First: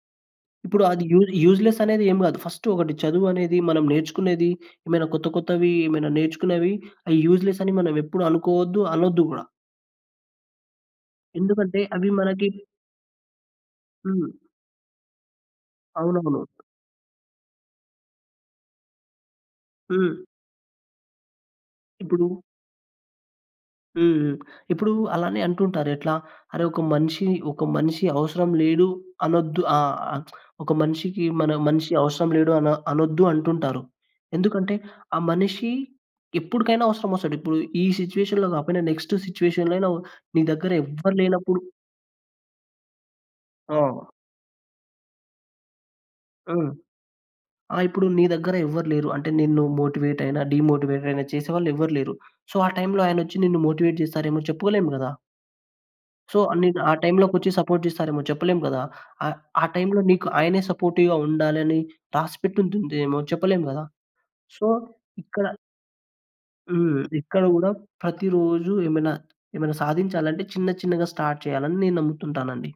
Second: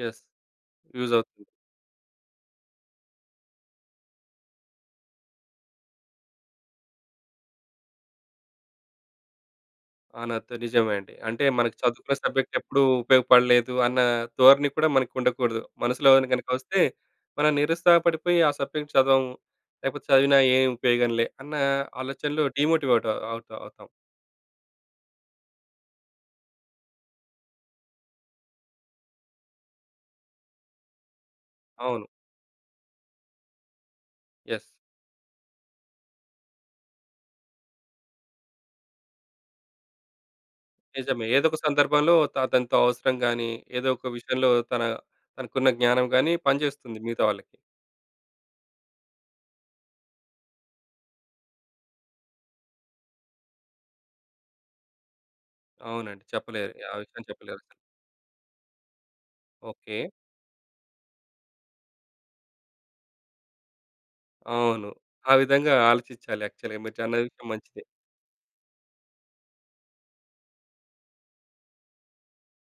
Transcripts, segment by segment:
Yes. ఇప్పుడు అది use use అవుతుంది. యూజ్లెస్ అనేది ఏం గాదు. ఫస్ట్ ఒకటి చదువు అనేది మనం నేర్చుకునేది ఏమైనా కొత్త కొత్తవి ఏమైనా నేర్చుకునేవి అయి యూజ్లెస్ అని మనం ఎప్పుడు అనుకోవద్దు. అనొద్దు గూడా. ఆ! నాతో నిజమే అండి. అంటే మనకి ఎందుకంటే అవి చదువుకునే మనకి సబ్జెక్ట్ ఎప్పుడూ ఉపయోగపడలేదు అన్న హ్మ్. ధోరణి కూడా మనకు ఉండకూడదు. మనసులోని అవునవును. గనక ఒస్తే మనం నిరుత్సాహ పడిపోయి ఆ సబ్జెక్ట్ చదవం, లేపోతే హ్మ్. చదివినా ఏ ఉపయోగంలే! అన్న ఇప్పుడు ఆలోచనలు డీమోటివేట్ అవుతా అవుతాం. హ్మ్. హ్మ్. ఇప్పుడు అలానే అంటుంటారు ఎట్లా? "అరే! ఒక మనిషి ఒక మనిషి అవసరం లేడు అనొద్దు. ఆ! ఆహ్, ఒక మనిషికి మన మనిషి అవును. అవసరం లేడు అన అనొద్దు" అంటుంటారు. యెస్. ఎందుకంటే ఆ మనిషి ఎప్పుడికైనా అవసరమొస్తాడు. ఇప్పుడు ఈ సిట్యుయేషన్‌లో గాపోయినా నెక్స్ట్ సిట్యుయేషన్‌లో అయినా నీ దగ్గర ఎవ్వరు నిజమే ఏదొక లేనప్పుడు సందర్భంలో త అతనితో అవసరం గాని, ఏదో అవును. ఒక విషయంలో తన తనకున్న జ్ఞానం గాని హ్మ్. పనిజేస్తుంది మిగతా వాళ్ళకి. ఆ! ఇప్పుడు నీ దగ్గర ఎవ్వరు లేరు. అంటే నిన్ను మోటివేట్ అయిన, డీమోటివేట్ అయిన చేసేవాళ్ళు ఎవ్వరు లేరు. సో ఆ టైమ్‌లో ఆయనొచ్చి నిన్ను మోటివేట్ చేస్తారేమో చెప్పుకోలేము గదా! అవునండి సో చెప్పలేరు. నిన్ను ఆ ఆ విషయం టైమ్‌లో కొచ్చి చెప్పలేరు. చా సపోర్ట్ జేస్తారేమో చెప్పలేం గదా! ఆహ్, ఆ టైమ్‌లో ఓకే. నీకు ఆయనే సపోర్టివ్‌గా ఉండాలని రాసిపెట్టుంటుందేమో చెప్పలేం గదా! సో, అవును. ఆ ఇక్కడ విధంగా ఆలోచిచ్చాలి. యాక్చువల్‌గా మీరు చ హ్మ్. అన్న ఇక్కడ విషయం గూడా మంచిదే. ప్రతిరోజు ఏమైనా, ఏమైనా సాధించాలంటే చిన్న చిన్నగా స్టార్ట్ చేయాలని నేను నమ్ముతుంటానండి.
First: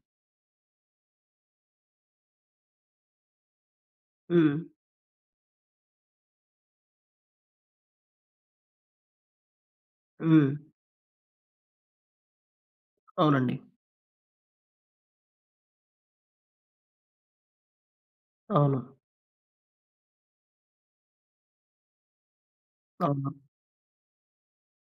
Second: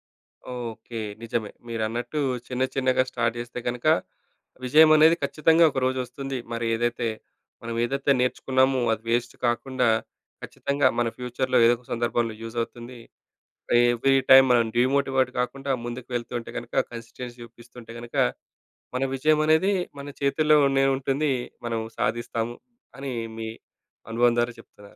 ఓకే. నిజమే మీరన్నట్టు చిన్న చిన్నగా స్టార్ట్ జేస్తే గనక హ్మ్. విజయం అనేది ఖచ్చితంగా ఒక రోజు ఒస్తుంది. మరేదైతే మనం ఏదైతే నేర్చుకున్నామో అది వేస్ట్ కాకుండా హ్మ్. ఖచ్చితంగా మన ఫ్యూచర్‌లో ఏదో ఒక సందర్భంలో యూజ్ అవుతుంది. అవునండి. ఎవ్రీ‌టైమ్ మనం డీమోటివేట్ గాకుండా ముందుకు వెళ్తుంటే గనక కన్సిస్టెన్సీ చూపిస్తుంటే గనక అవును. మన విజయం అనేది మన చేతుల్లోనే ఉంటుంది. మనం సాధిస్తాము అని అవును. మీ అనుభవం ద్వారా చెప్తున్నారు.